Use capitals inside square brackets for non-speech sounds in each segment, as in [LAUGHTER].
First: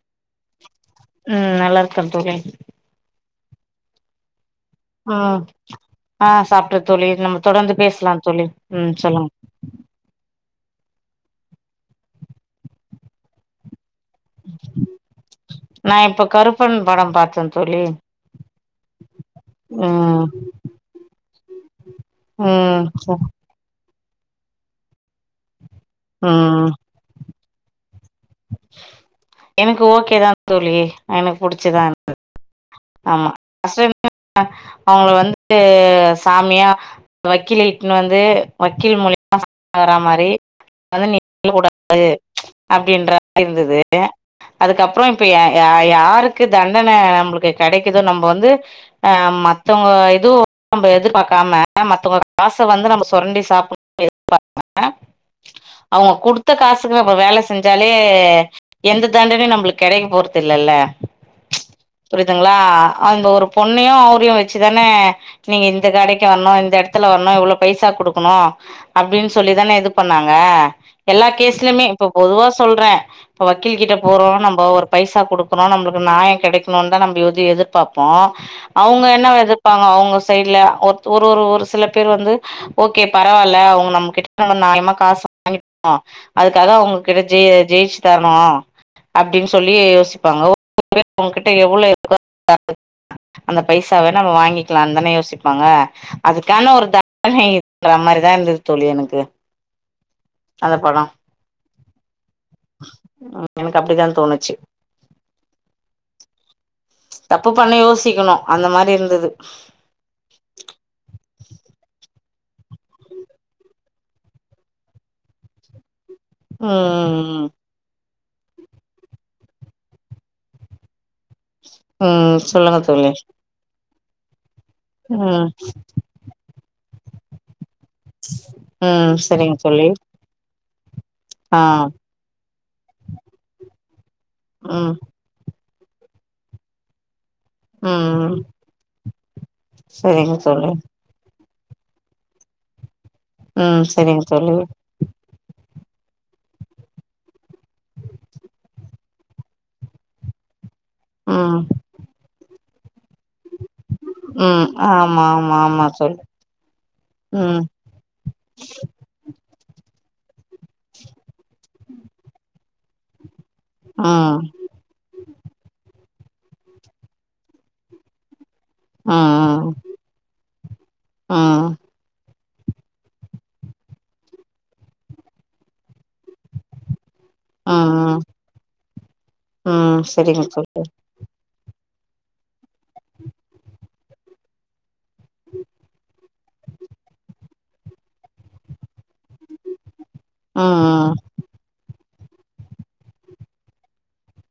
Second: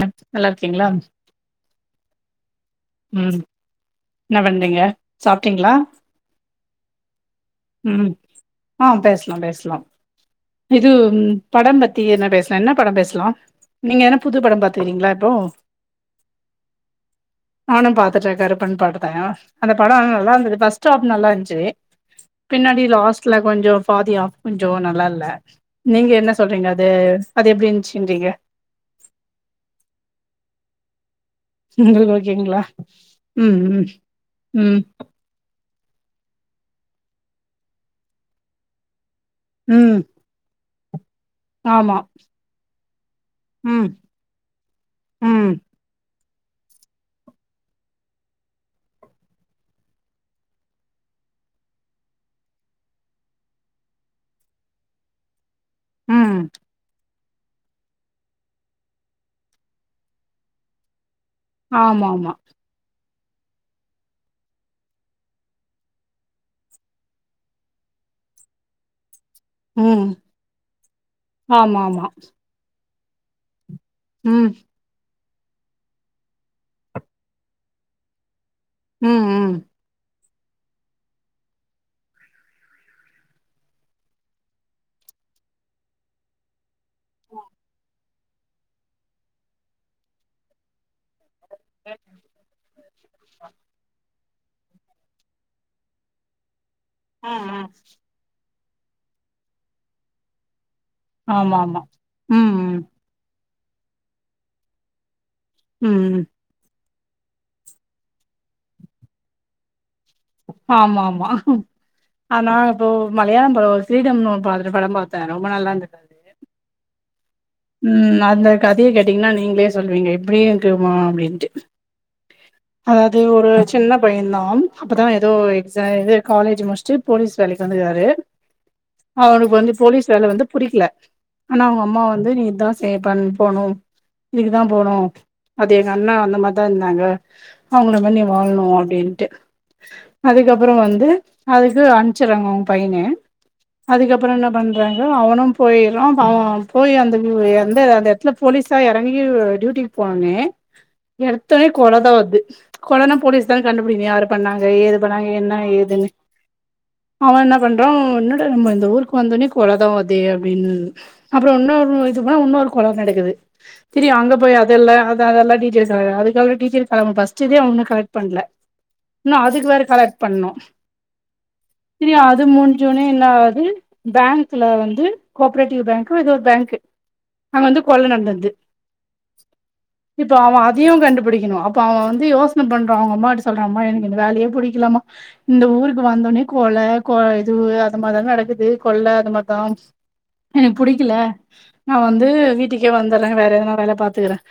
ம நல்லாருக்கீங்களா அ நல்லா இருக்க தோழி ம் என்ன பண்டீங்க ம் ஆ சாப்ட்டே தோழி நம்ம தொடந்து பேசலாம் தோழி ம் சொல்லுங் பேஸ்லா இது ம்படம் பத்தி என்ன பேசலா என்ன பட பேசலா நீங்க என்ன புது படோ பாத்துறீங்களா இப்போ புன் படம் பாத்து நானு பாத்துடே கருப்பன் படத்த அந்த படோ ஆனா ம் நல்லா இருந்துது பஸ்ட ஆப் நல்லா இருந்துச்சு பின்னாடி ம் லாஸ்ட்ல கொஞ்சோ ஃபாதி ஆஃப் கொஞ்சோ நல்லா இல்ல நீங்க என்ன ம் சொல்றீங்க அது அது எப்டி இருஞ்சுன்றீங்க எனக்கு ஓக்கேதா தோழி எனக் புடிச்சதா உங்களுக்கு இருந்து ஓகேங்களா ஆமா [INAUDIBLE] ம் ம் ம் அவுங்க வந்து து சாமியா வக்கில் இட்னு வந்து வக்கீல் மூலி [INAUDIBLE] வர வேற ம் மாரி பதினி [INAUDIBLE] ஆமா கூடாது அப்டின்ற இருந்தது ம் அதுக்கப்றோ இப்ப ஏ ம் அ யாருக்கு தண்டனை நம்மளுக்கு கிடைக்குதோ நம்ம வந்து அ மத்தவங்க இதுவு நம்ம எதிர்பாக்காம மத்தவங்க காச வந்து நம்ம சுரண்டி சாப்டனு எதிர்பாக்காம அவுங்க ம் குடுத்த காசுக்கு நம்ம வேல செஞ்சால லே எந்த தாண்டனயு நம்ளுக்கு கெடைக்க போறது இல்லல்ல ஆமா ஆமா புரியுதுங்களா அந்த ஒரு பொண்ணையு ஊர்ல வச்சுதானே நீங்க இந்த கடைக்கு வரணு இந்த இடத்துல வரணு இவ்ளோ பைசா குடுக்கணு அப்டின்னு சொல்லிதானே இது ம் பண்ணாங்க எல்லா ஆமா கேஸ்லயுமே ஆமா இப்ப பொதுவா சொல்றே இப்ப வக்கீல் கிட்ட போறோ ம் நம்ப ஒரு பைசா குடுக்கறோ நம்மளுக்கு நாயோ கெடைக்கணுனுதா நம்ம எது எதிர்பாப்போ அவுங்க ம் என்ன ம் எதிர்ப்பாங்க அவுங்க சைட்ல ஒரு ஒரு ஒரு ஒரு சில பேர் வந்து ஓகே பரவால்ல அவுங்க நம்ம கிட்ட நம்ம நாயமா காசு வாங் [INAUDIBLE] அதுக்காக அவுங்க கிட்ட ஜெய ஜெயிச்சு தரணு அப்டின்னு சொல்லி யோசிப்பாங்க [INAUDIBLE] உங்ககிட்ட எவ்ளோ [INAUDIBLE] அந்த பைசாவ நம்ம வாங்கிக்கலானுதானே யோசிப்பாங்க அதுக்கான ஒரு ஆமா [INAUDIBLE] மாரி தா இருந் தோழி எனக்கு அந்த பணோ ஆமா ஆமா ம் ம் ம் எனக்கு அப்டிதா தோணுச்சு ம் தப்பு பண்ண யோசிக்கணும் அந்த மாதிரி இருந்தது ஆமா ஆமா ஆனா இப்போ மலையாளம் போ ஸ்ரீடம்னு படம் பாத்தேன் ரொம்ப நல்லா இருந்தது அது ஆ ஆ ஆ ம் அந்த கதைய கேட்டீங்கன்னா நீங்களே சொல்லுவீங்க எப்டி இருக்குமா அப்டின்ட்டு ம் சொல்லுங்க தோழி அதாவது ஒரு சின்ன பையன் தான் அப்பதான் ஏதோ ம் எக்ஸாம் இது காலேஜ் முடிச்சுட்டு போலீஸ் வேலைக்கு வந்துருக்காரு ம் அவனுக்கு சரிங்க வந்து தோழி போலீஸ் வேல வந்து புடிக்கல ஆ ஆனா அவுங்க அம்மா வந்து அது நீதான் செய்ய பன் போனும் இதுக்கு தான் ம் போணும் அது எங்க அண்ணா அந்த மாதிரிதான் இருந்தாங்க அவுங்கள பண்ணி ம் வாழனும் அப்படின்ட்டு சரிங்க தோழி அதுக்கப்புறம் வந்து வந்து அதுக்கு அனுப்ச்சிறாங்க அவுங்க பையன ம் சரிங்க அதுக்கப்புறம் என்ன தோழி பண்றாங் வந்து அவனும் போயிறான் அவன் போய் அந்த ம் எந்த அந்த இடத்துல போலீஸ் தா இறங்கி டியூட்டிக்கு போன்னே ம் எடுத்தொன்னே கொல தான் வந்துச்சி கொலனா போலீஸ் தான் கண்டுபிடிங்க யாரு பண்ணாங்க ம் ஏது ஆமா பண்ணாங்க என்ன ஆமா ஆமா ஏதுன்னு தோழி அவன் என்ன ம் பண்றான் என்னாட நம்ம இந்த ஊருக்கு வந்தொனட கொலதா அதே அப்டின்னு அப்புற இன்னொ இது பன்னா இன்னொரு ககாடு நடக்குது தெரியும் ம் அங்க போய் அதெல்லா அதா அதெல்லா டிடிஎஸ் ஆகாது அதுக்காக டிடிஎஸ் ஃபர்ஸ்டு இதே அவன கலக்ட் பண்ணல இன்னும் அதுக்கு ம் வேற கலெக்ட் பண்ணும் ம் ம் சரியா அது முடிஞ்சோனே என்ன ஆகுது பேங்க்ல வந்து கோஆப்ரேட்டிவ் பேங்க் எதோ ஒரு பேங்க்கு அங்க வந்து கொல ம் நடந்தது ம் இப்ப சரிங்க அவன் தோழி அதையும் கண்டுபிடிக்கணும் இப்ப அவன் வந்து யோசன பண்றா அவுங்க அம்மாட்ட சொல்றா அம்மா எனக்கு இந்த வேலையே பிடிக்கலாமா இந்த ஊருக்கு வந்தொன்னே கொல கொ இது அது மாதிரிதா நடக்குது கொள்ள அது மாதிரிதான் எனக்கு ம் புடிக்கல நா வந்து வீட்டுக்கே வந்துறேன் வேற ஏதனா வேலை பாத்துக்குறேன்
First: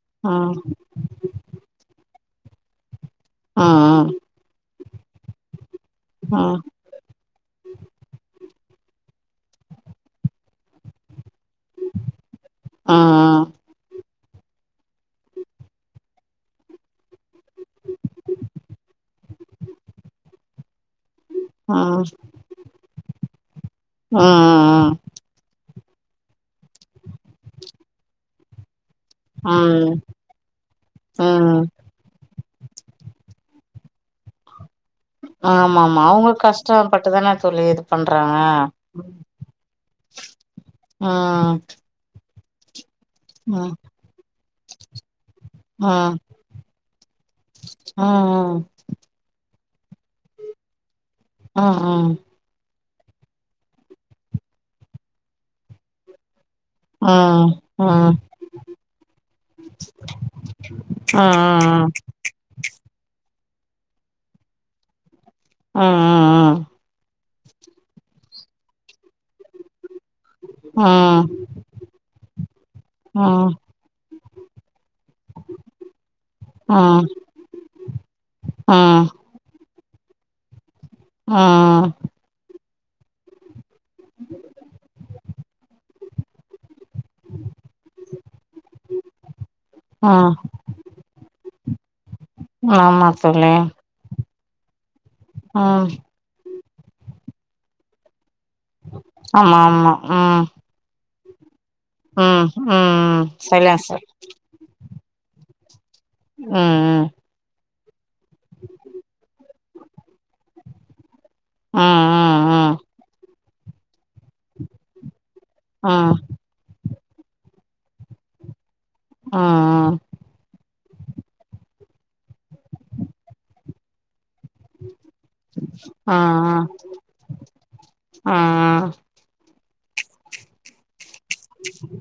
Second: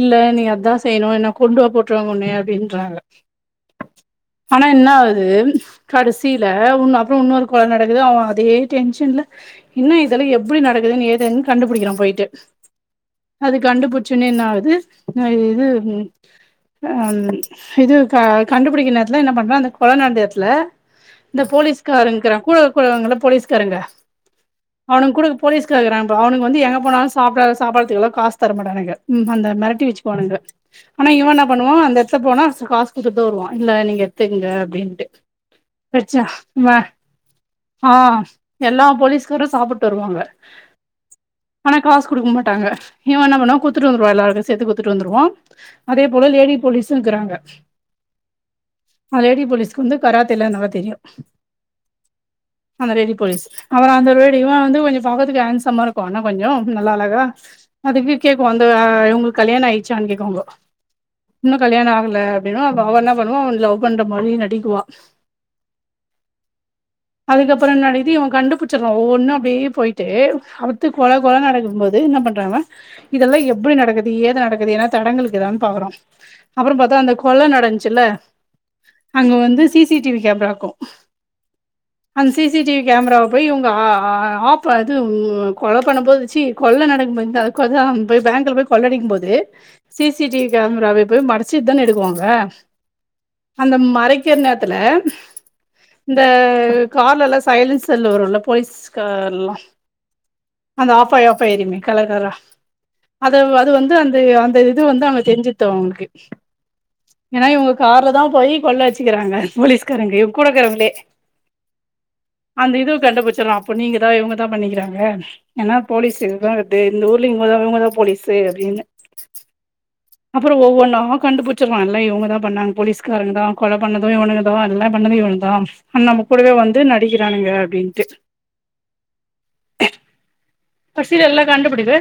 இல்ல ம் நீ ம் அதான் செய்யணும் என்ன கொண்டுவா போட்ருவாங்க உன்னய அப்டின்றாங்க ஆ ஆ ன்னா என்ன ஆகுது ஆ கடைசில உன் அப்ற இன்னொரு கொல நடக்குது அவன் அதே டென்ஷன்ல என்ன இதெல்லாம் எப்படி நடக்குதுன்னு ஏதுன் படிக்கிறா போயட்டு ஆ அது கண்டுபிடிச்சொன்னே என்ன ஆகுது இது ம் இது க கண்டுபிடிக்க நேரத்துல என்ன பண்றா அந்த கொல நடந்த இடத்துல இந்த ஆ போலீஸ்காரங்க இருக்குறாங் கூழ கூழ வருவாங்கல்ல போலீஸ்காரங்க ஆ அவனுக்கு கூட போலீஸ்காரங்க இருக்குறானுக இப்ப அவனுக்கு வந்து எங்க போனாலும் சாப்பிட சாப்புடுறதுக்குல்லா காசு தர மாட்டானுங்க ம் அந்த ஆ மெரட்டி வச்சுப் பானுங்க ஆனா இவன் என்ன ம் பண்ணுவா அந்த இடத்த போனா காசு புது டோர் வா இல்ல நீங்க எடுததுக்குங்க அப்டின்ட்டு ஆமாமா பிரச்சன அவுங்க வ கஷ்டப்பட்டுதான தோழி இது ஆ பண்றாங்க எல்லா போலீஸ்காரும் சாப்புட்டு வருவாங்க ஆ ஆனா காசு குடுக்க மாட்டாங்க இவ என்ன பண்ணா குத்துட்டு வந்துருவா எல்லாருக்கு சேத்து குத்துட்டு வந்துருவோ அதே போல லேடி போலீஸு இருங்கிறாங்க ஆ ஆ அ லேடி போலீஸ்க்கு வந்து கராத்தேல்லா நல்லா தெரியும் ஆ ஆ அந்த ரேடி போலீஸ் அப்ற அந்த ரௌடி வந்து கொஞ்ச பாக்கத்துக்கு ஹேன்சமா இருக் போன கொஞ்சம் நல்லா அழகா ம் ம் அதுக்கு ம் கேக்கும் அந்த இவுங்களுக்கு கல்யாணம் ஆயிடுச்சான்னு கேக்குவாங்க ஆ ஆ ஆ ஆகல அப்டின்னுவா அவ என்ன பண்ணுவா அவன லவ் பண்ற மாரி நடிக்குவா ஆ ஆ ஆ அதுக்கப்பறம் என்ன நடக்குது இவன் கண்டுபிச்சிறா ஒவ்வொன்னும் அப்டியே போயிட்டே கொல ம் கொல நடக்க போது என்ன பண்றாங்க ம் இதெல்லா எப்டி நடக்குது ஏது நடக்குது ஏன்னா தடங்களுக்குதான் பாக்குறோம் அப்புறோ பாத்தா ம் அந்த கொல நடந்ச்சில ம் அங்க வந்து சி சி டி வி கேமரார்க்கூ ஆ அந்த சி சி டி வி கேமராவ போய் இவங்க ஆ ஆ ஆஃப் அது உ கொல பண்ணம்போது சீ கொள்ள நடக் [UNINTELLIGIBLE] பேங்குல போய் கொள்ளடிக்கும் போது சி சி டி வி கேமராவை போய் மறைச்சிட்டுதான எடுக்குவாங்க ஆ சொல்லு என்னத்துல அ இந்த கார்லலா சைலன்ஸெல்ல வருல்ல போலீஸ் கார்லா ஆமா ஆமா ம் அந்த ஆஃப்பாய் ஆஃபாயெரியுமே கலர் கலரா ம் ம் அதவ் அது சரியா வந்து சொல் அந்தய் அந்த இது வந்து அங்க தெரிஞ்சிர்து அவங்கள்க்கு ஆ ஆ ஏன்னா இவங்க கார்ல தா போய் கொள்ள அடிச்சுக்கிறாங்க போலீஸ்காரங்க இவ கூடக்கிறவங்களே ம் ம் அந்த ம் இதுவு கண்டுபிடிச்சிரலா அப்போ நீங்க தா இவங்கதா பண்ணிக்கிறாங்க ஏனா ம் போலீஸ் இதுதா வருது இந்த ஊர்ல இவங்கதா இவங்கதா போலீஸு அப்டீன்னு அ அ அப்பறம் ஒவ்வொன்னா கண்டுபிச்சுடுவான் இல்ல இவங்கான் பண்ணா போலீஸ்காரங்கதான் கொல பண்ணதும் இவனுங்க எல்லா பண்ணது இவதா நம்ம கூடவே வந்து நடிக்கிறானுங்க அப்டின்ட்டு ஆஹ் பசீல் எல்லா கண்டுபிடிது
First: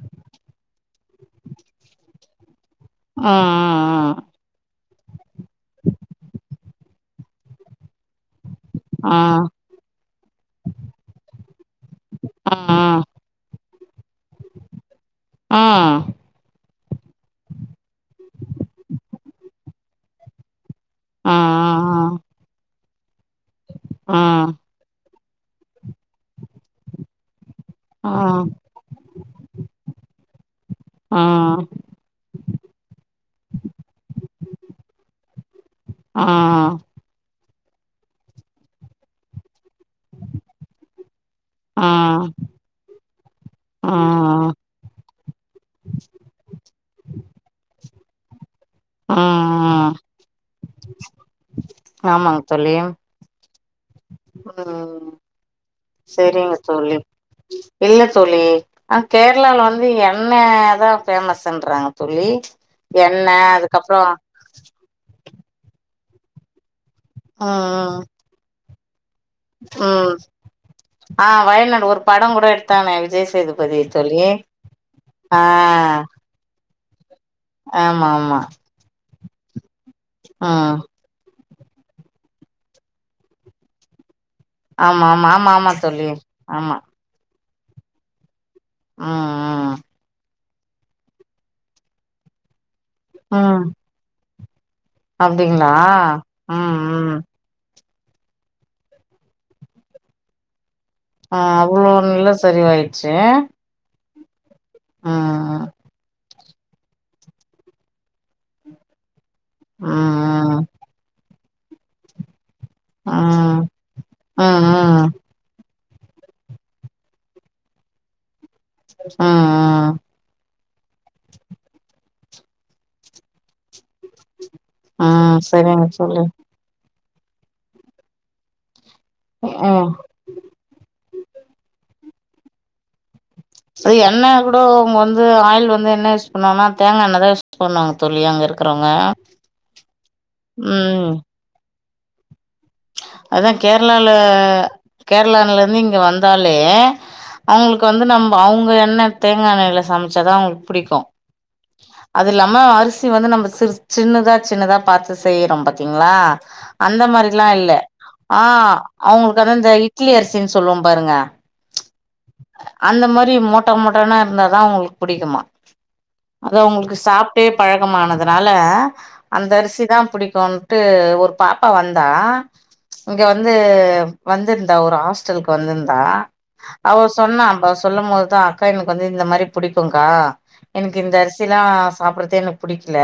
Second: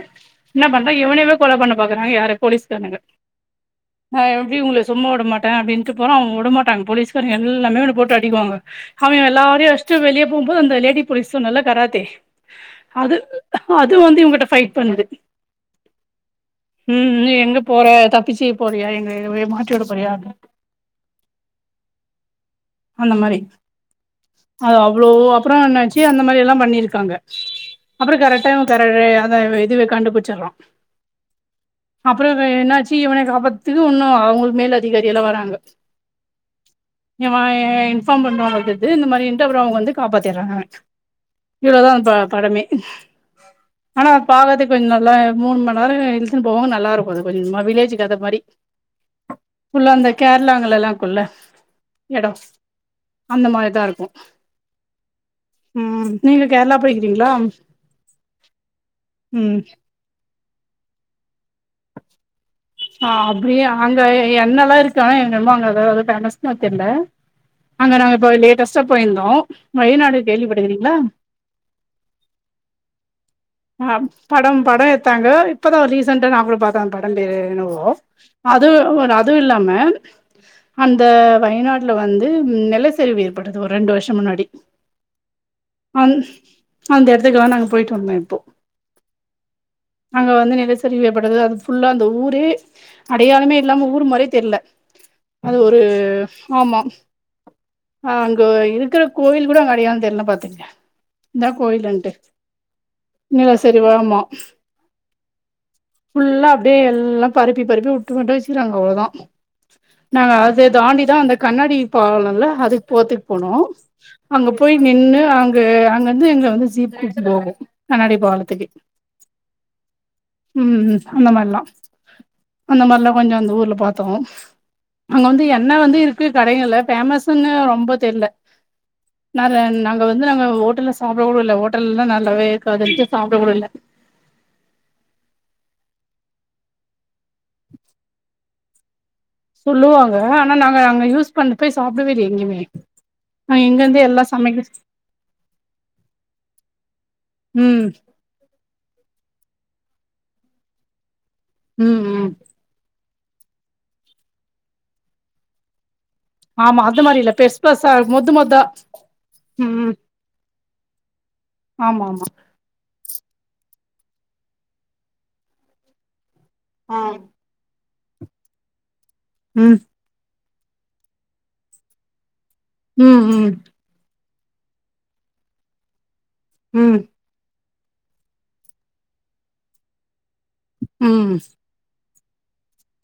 என்ன பண்றா இவனேவே கொல பண்ண பாக்குறா யாரு போலீஸ்காரனுங்க அ அ நா எப்டி உங்களை சும்மா விட மாட்டே அப்டின்ட்டு போறா அவங்க உடமாட்டாங்க போலீஸ்காரங்க எல்லாமே இவன போட்டு அடிக்குவாங்க ஆ அவ எல்லாரையு அடிச்ட்டு வெளியப் போம்போது அந்த லேடி போலீஸ் சொன்னல்ல கராத்தே ஆஹா அது அது வந்து இவங்கிட்ட ஃபைட் பண்ணுது ஆ ம் நு எங்க போற தப்பிச்சி போறையா எங்கள எங்கவே மாட்டிவுட போறையா அப் அ அ அ அந்த மாரி ம் அது அவ்வளோ அப்பறம் என்னாச்சு அந்த மாரி எல்லா பண்ணிருக்காங்க ஆ அப்பறம் கரெக்டா தர அத இதுவே கண்டுபிச்சிறோம் ஆ அப்பறம் என்னாச்சு இவன காப்பாத்துக்கு இன்னும் அவங்களுக்கு மேல அதிகாரி எல்லா வராங்க ஆஹ் வாயே இன்ஃபார்ம் பண்ணுவாங்க தெரிது இந்த மாரி இன்டவுரவுங்க வந்து காப்பாத்திர்றாங்க ஆ இவ்ளோதா அந் ப படமே ஆனா பாவது வின் நல்லாய் மூணு மண் நேரோ இழுத்துனு போவாங்க நல்லா இருக்கு அது கொஞ்ச கொஞ்சமா வில்லேஜி கத மாரி ஆ ஃபுல்லா அந்த கேரளாங்கலைலா இருக்குள்ள ஆமாங்க தோழி அந்த மாரிதா இருக் ஆ நீங்க சரிங்க கேரளா தோழி போய்க்கிறீங்களா இல்ல தோழி அ ம் கேரளாவால வந்து என இண்ணெ அதா ஃபேமஸுன்றாங்க தோழி ஆ எண்ணெ அப்டியே அங்க அதுக்கப்றோ என்னல்லா இருக்கு ஆனா எனக்கென்னமோ அங்க வேறெது ஃபேமஸா தெர்ல அங்க ம் நாங்க இப்ப லேட்டஸ் ச போயிருந்தோ ம் வயநாடு கேள்விப்பட்டுக்கிறீங்களா ஆ வயல்நாடு ஒரு படங்கூட எடுத்தானே விஜய் சேது ஆ படம் பட எட்தாங்க இப்பதா ஒரு ரீசண்டா நா கூட பாத்தே அந்த படம் பேரு என்னவோ ஆமா அதுவு ஒரு அதுவு இல்லாம ஆ இந்த வயநாட்ல வந்து ம் நெலச்சரிவு ஏற்பட்டது ஒரு ரெண்டு வர்ஷ முன்னாடி ஆமா ஆமா ஆமா ஆமா தோழி அந் ஆமா அந்த எடத்துக்குலா நாங்க போயிட்டு வந்தோ இப்போ ஆ ஆ அங்க வந்து நிலச்சரிவு ஏற்ப்பட்டது அது ஃபுல்லா அந்த ஊரே ம் அடையாளமே ம் இல்லாம ஊர் மாரியே தெர்ல அது அப்டிங்களா ஒரு ம் ஆமா ம் ஆ அங்க இருக்கிற கோவில் கூட அங்க அடையாள தெர்ல்னா பாத்துக்குங்க ஆ அவ்ளோ நிலசரிவாயிருச்சு தெரி வேகமா ஆ ஆ ஆ ஃபுல்லா அப்டியே எல்லா பரப்பி பரப்பி வுட்டு மட்டு வெச்சுக்குறாங்க அவ்ளோதா நாங்க ம் அத தாண்டிதா அந்த கண்ணாடி பாலல்ல அதுக் ம் போத்திட் போனோ ம் அங்க போய் ம் நின்னு அங் கு அங்க வந்து எங்கள வந்து ஜீப் கூட்டுப் போகு கண்ணாடி பாலத்துக்கு ஆ ஆ ம் ம் அந்த மார்லா அந்த மார்லா கொஞ்ச அந்த ஊர்ல பாத் பாத்தோ அங்க ம் வந்து என்ன சரிங்க வந்து தோழி இருக்கு கடையு இல்ல பேமஸ் சின்ன பொண்ணு ரொம்ப தெர்ல நற ம் நாங்க வந்து வந்து நாங்க ஹோட்டல சாப்ட கூட இல்ல ஹோட்டல்லா நல்லாவே இருக்காதுன்ட்டு சாப்ட கூட இல்ல சரி எண்ணெ கூட அவுங்க வந்து ஆயில் வந்து என்ன யூஸ் பண்ணுவாங்கன்னா தேங்க எண்ணெதா யூஸ் பண்ணுவாங்க தோழி அங்க இருக்றவங்க சொல்லுவாங்க ஆனா நாங்க அங்க யூஸ் பண்ணபே சாப்டவே இல்லியே எங்கியுமே அதா கேரளால கேரளான்ல இருந்து இங்க வந்தாலே அவுங்களுக்கு ம் வந்து நம்ம அவுங்க என்ன தேங்காய் என்னைல சமைச்சாதான் அவுங்ளுக்கு புடிக்கு ம் அது ம் இல்லாம அரிசி வந்து நம்ம சிறு சின்னதா சின்னதா பாத்து செய்யறோ பாத்திங்ளா ஆமா அது அந்த மாரி மாரிலா பெருசு இல்ல பெருசா மொத்து அ மொத்தா அவுங்ளுக்கு அதா இந்த ம் இட்லி அரிசின்னு சொல்லுவோ பாருங்க ஆமா ஆமா அந்த மாரி மோட்டா மோட்டானா இருந்தாதா அவுங்ளுக்கு புடிக்குமா அத அவுங்ளுக்கு ஆ சாப் ப்டே பழக்கமானதுனால அந்த ம் அரிசி தா புடிக்கு ட்டு ஒரு பாப்பா வந்தா ம் இங்க வந்து ம் வந்துர்ந்தா ஒரு ஹாஸ்டலுக்கு வந்துர்ந்தா ம் அவ சொன்ன அ சொல்லு போதுதா அக்கா எனக்கு வந்து இந்த மாதிரி புடிக்குக்கா எனக்கு ம் இந்த அரிசிலா சாபபுட்றதே எனக்கு புடிக்கல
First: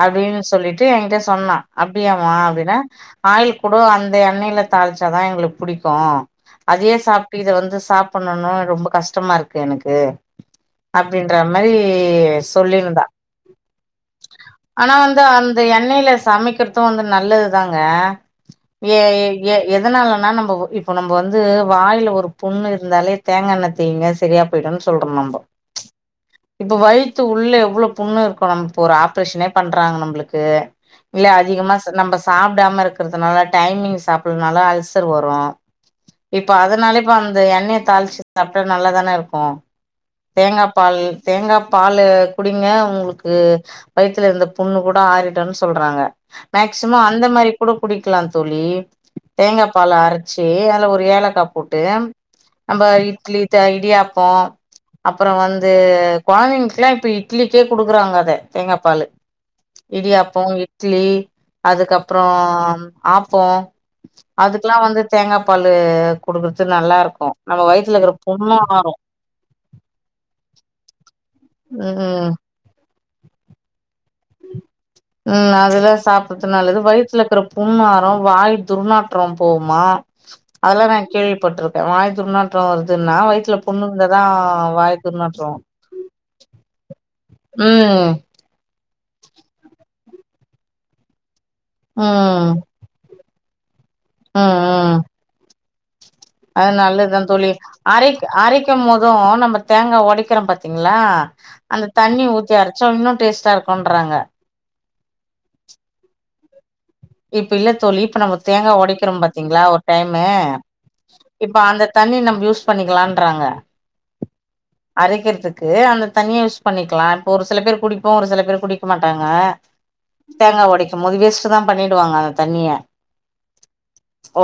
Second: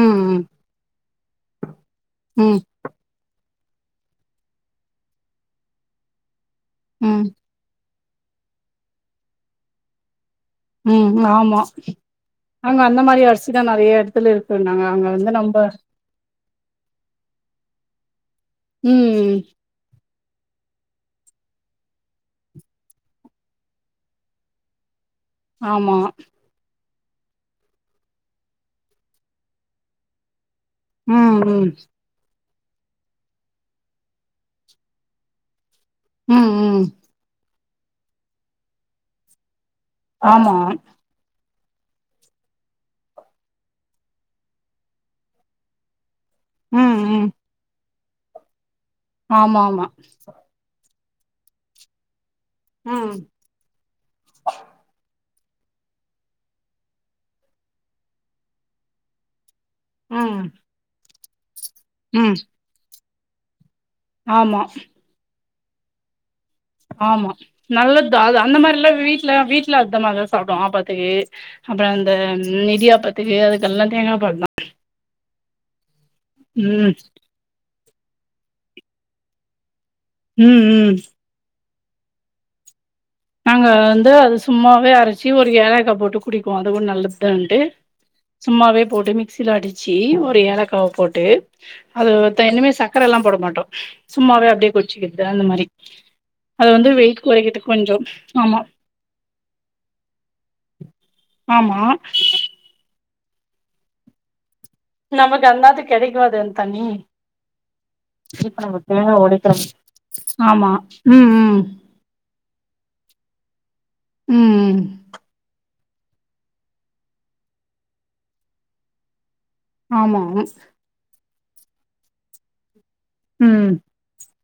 ம் அப்டின்னு சொல்ட்டு எகிட்ட சொன்னா அப்டியாமா ம் அப்டின்னா ஆயள் கூட அந்த எண்ணைல தாளிச்சாதா எங்ளுக்கு புடிக்கு அதையே ம் சாப்ட்டு இத வந்து சாப்புட்ணுனு ரொம்ப கஷ்டமா இருக்கு எனக்கு [INAUDIBLE] ம் அப்டின்ற ஆமா மாரி அங்க சொல்லியிருந்தா அந்த மாதிரி அரிசிதான் நெறைய இடத்துல இருக்கு நாங்க ஆனா அங்க வந்து நம்ப அந்த எண்ணெயில சமைக்கிறதும் வந்து நல்லது தாங்க ஏ ம் ஏ எதனாலன்னா நம்ம இப்போ நம்ம வந்து வாயில ஒரு புண்ணு இருந்தாலே தேங்கா எண்ண தேய்ங்க சரியா போயிடும்ன்னு சொல்றோ நம்ப ஆமா இப்ப வயித்து உள்ள எவ்வளோ புண்ணு இருக்கும் நம்ம இப்போ ஒரு ஆப்ரேஷனே பண்றாங்க நம்மளுக்கு இல்ல ம் ம் அதிகமா ச நம்ப சாப்டாம இருக்கறதுனால டைமிங் சாப்பில்லனாலு அல்சர் வரு இப்ப ம் ம் அதனால இப்ப அந்த எண்ணெய தாழிச்சு சாப்டா நல்லாதான இருக்கு ஆமா தேங்கா பால் தேங்கா பாலு குடிங்க உங்களுக்கு வயித்ல இருந்த புண்ணு கூட ஆறிடுன் சொல்றாங்க ம் மேக்சிம அந்த ம் மாரி கூட குடிக்கலா தோழி ஆமா தேங்கா ஆமா பால அரைச்சி அதுல ஒரு ஏலக்கா போட்டு அந்த ம் இட்லி த இடியாப்போ அப்புறோ வந்து கொழந்தைங்களுக்குலா இப்ப இட்லிக்கே குடுக்குறாங்க அத தேங்கா பாலு ம் இடியாப்போ இட்லி அதுக்கப்றோ ம் ஆப்போ ஆமா அதுக்குலா வந்து தேங்கா பாலு குடுக்குறது நல்லார்க்கு ஆமா நம்ம வயித்ல இருக்கற புண்னு ஆறு இல்ல வீட்ல அந்த மாதிரிதா சாப்டுவோ ஆப்பத்துக்கு அப்றோ அந்த ம் இடியாப்பத்துக்கு அதுக்கெல்லா தேங்கா பால்தா ம் அதெல்லா சாப்றது நல்லது ம் வயித்ல இருக்ற புன் ஆறு வாய் துர்நாற்ற போமா ம் அதெல்லா ம் நா கேள்விப்பட்ருக்கே வாய் துர்நாற் துர்நாற்ற வருதுன்னா வயித்ல நாங்க புண்ணு வந்து இருந்தாதா அது சும்மாவே வாய் அரச்சி ஒரு துர்நாற்றோ ஏலக்கா போட்டு குடிக்குவோ அது கூட நல்லதுதான்ட்டு ம் சும்மாவே போட்டு மிக்சில அடிச்சி ஒரு ஏலக்காவ போட்டு அது ம் [UNINTELLIGIBLE] சக்கரலா போட மாட்டோ ம் சும்மாவே அப்டியே ம் குடிச்சிகிது அந்த மாரி அது வந்து வெய்ட் கொறைக்கிறதுக்கு கொஞ்சோ ஆமா அரைக்கும்போதோ நம்ம தேங்கா ஒடக்கிறோ பாத்தீங்களா ஆமா அந்த தண்ணி ஊத்தி அரைச்சா இன்னு டேஸ்டா இருக்குன்றாங்க நமக்கு அன்னாத்துக்கு கெடைக்காது அந்த தண்ணி இப்ப இல்ல தோழி இப்ப நம்ம தேங்கா ஒடைக்கிறோ பாத்தீங்களா ஒரு டைமு ஆமா ம் இப்ப ம் அந்த தண்ணி நம்ம யூஸ் பண்ணிக்கலான்றாங்க ம் ம் அரைக்கிறதுக்கு அந்த தண்ணிய யூஸ் பண்ணிக்கலா இப்ப ஒரு சில பேர் குடிப்போ ஒரு சில பேர் குடிக்க மாட்டாங்க ஆமா தேங்கா ஒடைக்கும்போது வேஸ்ட்டுதா பண்ணிடுவாங்க அந்த தண்ணிய ம்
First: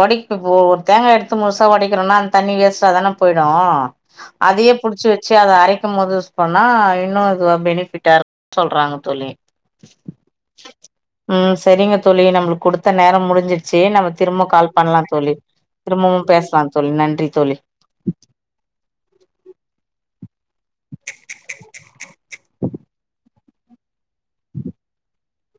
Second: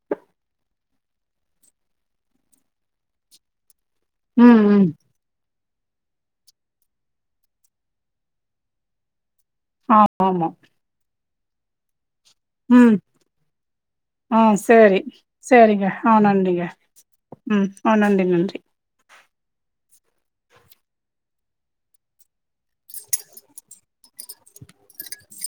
ஒடைக்கு ஒரு தேங்காய் எடுத்து முழுசா ஒடைக்கிறோனா அந்த தண்ணி வேஸ்டாதானே போய்டு ம் அதையே ம் புடிச்சி வ ச்ச அத அரைக்கும்போது யூஸ் பண்ணா இன்னோ இதுவா பெனிஃபிட்டா இருக்கு சொல்றாங்க தோழி ஆமாமா ம் செரிங்க தோழி நம்மளுக்கு குடுத்த ம் நேர முடிஞ்சிச்சி நம்ம ஆ திரும்ப கால் சேரி பண்லா தோழி சேரிங்க ஆ திரும்பவு பேசலா நன்றிங்க தோழி நன்றி தோழி ம் ஆ நன்றி நன்றி